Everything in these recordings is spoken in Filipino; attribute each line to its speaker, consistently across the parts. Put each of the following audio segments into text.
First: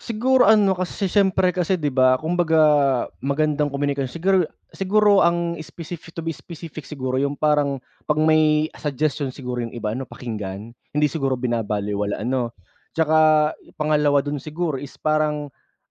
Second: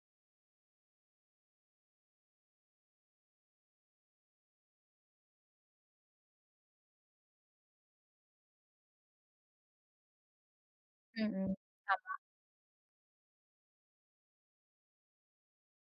Speaker 1: Siguro ano kasi siyempre kasi 'di ba, kumbaga magandang komunikasyon siguro siguro ang specific, to be specific siguro yung parang pag may suggestion siguro yung iba ano pakinggan, hindi
Speaker 2: Mm.
Speaker 1: siguro
Speaker 2: Tama.
Speaker 1: binabalewala, ano? Tsaka pangalawa dun siguro is parang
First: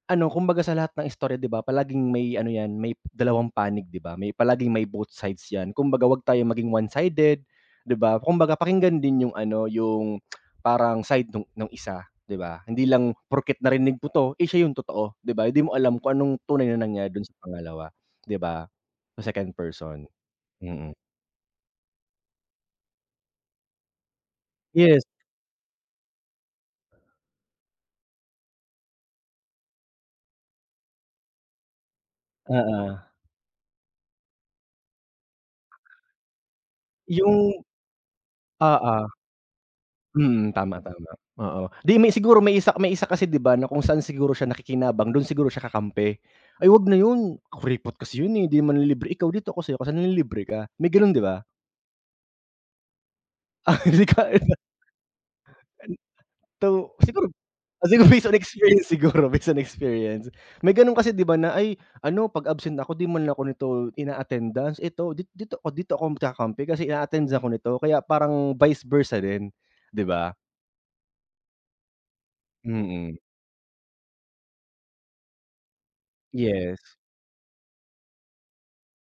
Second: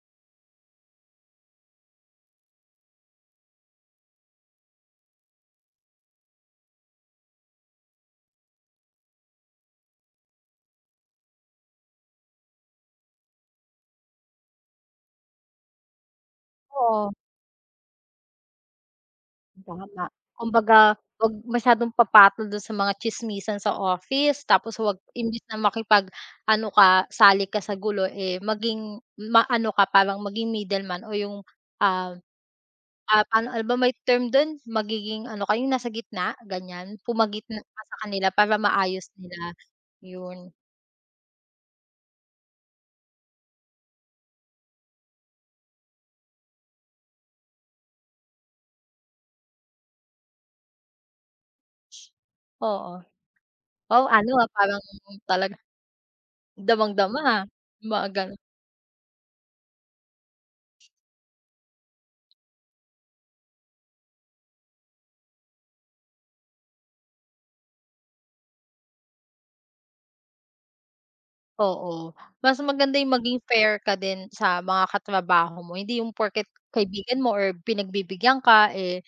Speaker 1: ano, kumbaga sa lahat ng istorya 'di ba palaging may ano yan may dalawang panig, 'di ba? May palaging may both sides yan. Kumbaga wag tayo maging one-sided, 'di ba? Kumbaga pakinggan din yung ano yung parang side nu nung ng isa, 'di ba? Hindi lang porket narinig mo 'to, eh siya yung totoo, 'di ba, hindi mo alam kung anong tunay na nangyari
Speaker 2: Oo.
Speaker 1: dun sa pangalawa, 'di ba? Sa second person.
Speaker 2: Tama,
Speaker 1: Mhm.
Speaker 2: kumbaga huwag masyadong papatol dun sa mga tsismisan sa office tapos huwag
Speaker 1: Yes.
Speaker 2: imbes na makipag-ano ka sali ka sa gulo, eh, maging maano ka parang maging middleman o yung, ah,
Speaker 1: Oo.
Speaker 2: ah, ano, ano ba may term dun, magiging ano ka yung nasa gitna? Ganyan,
Speaker 1: Yung
Speaker 2: pumagitna ka sa kanila para
Speaker 1: oo.
Speaker 2: maayos nila. Yun.
Speaker 1: Mhm, tama, tama. Oo, 'di may siguro may isa may isa kasi 'di ba na kung saan siguro siya nakikinabang dun siguro siya kakampi. "Ay huwag na yun kuripot kasi yun, eh, di manlilibre ikaw dito ako sa'yo kasi nanlilibre ka." May ganun 'di ba?
Speaker 2: Oo. Wow, ano, ah, parang talaga
Speaker 1: [unintelligible] In though, siguro,
Speaker 2: damang-dama,
Speaker 1: siguro
Speaker 2: mga
Speaker 1: based on
Speaker 2: gano'n.
Speaker 1: experience siguro based on experience. May ganun kasi 'di ba na "Ay ano pag absent ako di man ako nito ina-attendance ito dit dito, dito ako magkakampi kasi ina-attendance ako nito." Kaya parang vice versa rin, 'di ba?
Speaker 2: Oo. Mas maganda yung
Speaker 1: Mm.
Speaker 2: maging fair ka din sa mga katrabaho mo, hindi yung porket
Speaker 1: Yes.
Speaker 2: kaibigan mo or pinagbibigyan ka, eh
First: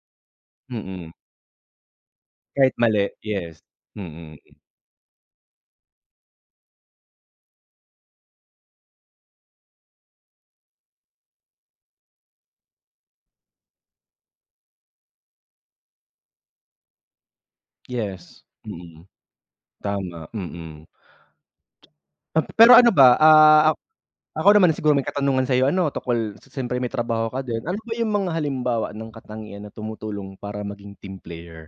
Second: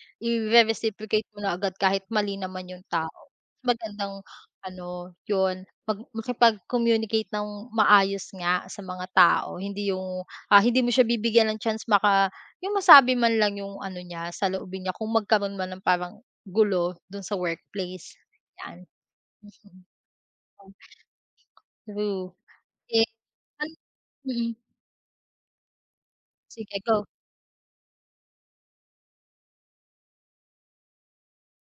Speaker 1: Mm.
Speaker 2: ire-reciprocate mo na agad kahit mali naman
Speaker 1: Kahit
Speaker 2: yung
Speaker 1: mali,
Speaker 2: tao.
Speaker 1: yes.
Speaker 2: Magandang
Speaker 1: Mm.
Speaker 2: ano, yun, mag makipag-communicate nang maayos nga sa mga tao hindi yung, ah, hindi mo siya bibigyan ng chance maka yung masabi man lang yung ano niya saloobin niya kung magkaro'n man ng parang gulo dun sa workplace.
Speaker 1: Yes,
Speaker 2: 'Yan,
Speaker 1: mm.
Speaker 2: mm. [unintelligible]
Speaker 1: Tama, mm.
Speaker 2: True.
Speaker 1: Ah, pero ano
Speaker 2: Ye
Speaker 1: ba
Speaker 2: an
Speaker 1: ah, ak ako
Speaker 2: mhm.
Speaker 1: naman siguro may katanungan sa'yo ano tungkol si siyempre
Speaker 2: Sige
Speaker 1: may
Speaker 2: go.
Speaker 1: trabaho ka din, ano ba yung mga halimbawa ng katangian na tumutulong para maging team player?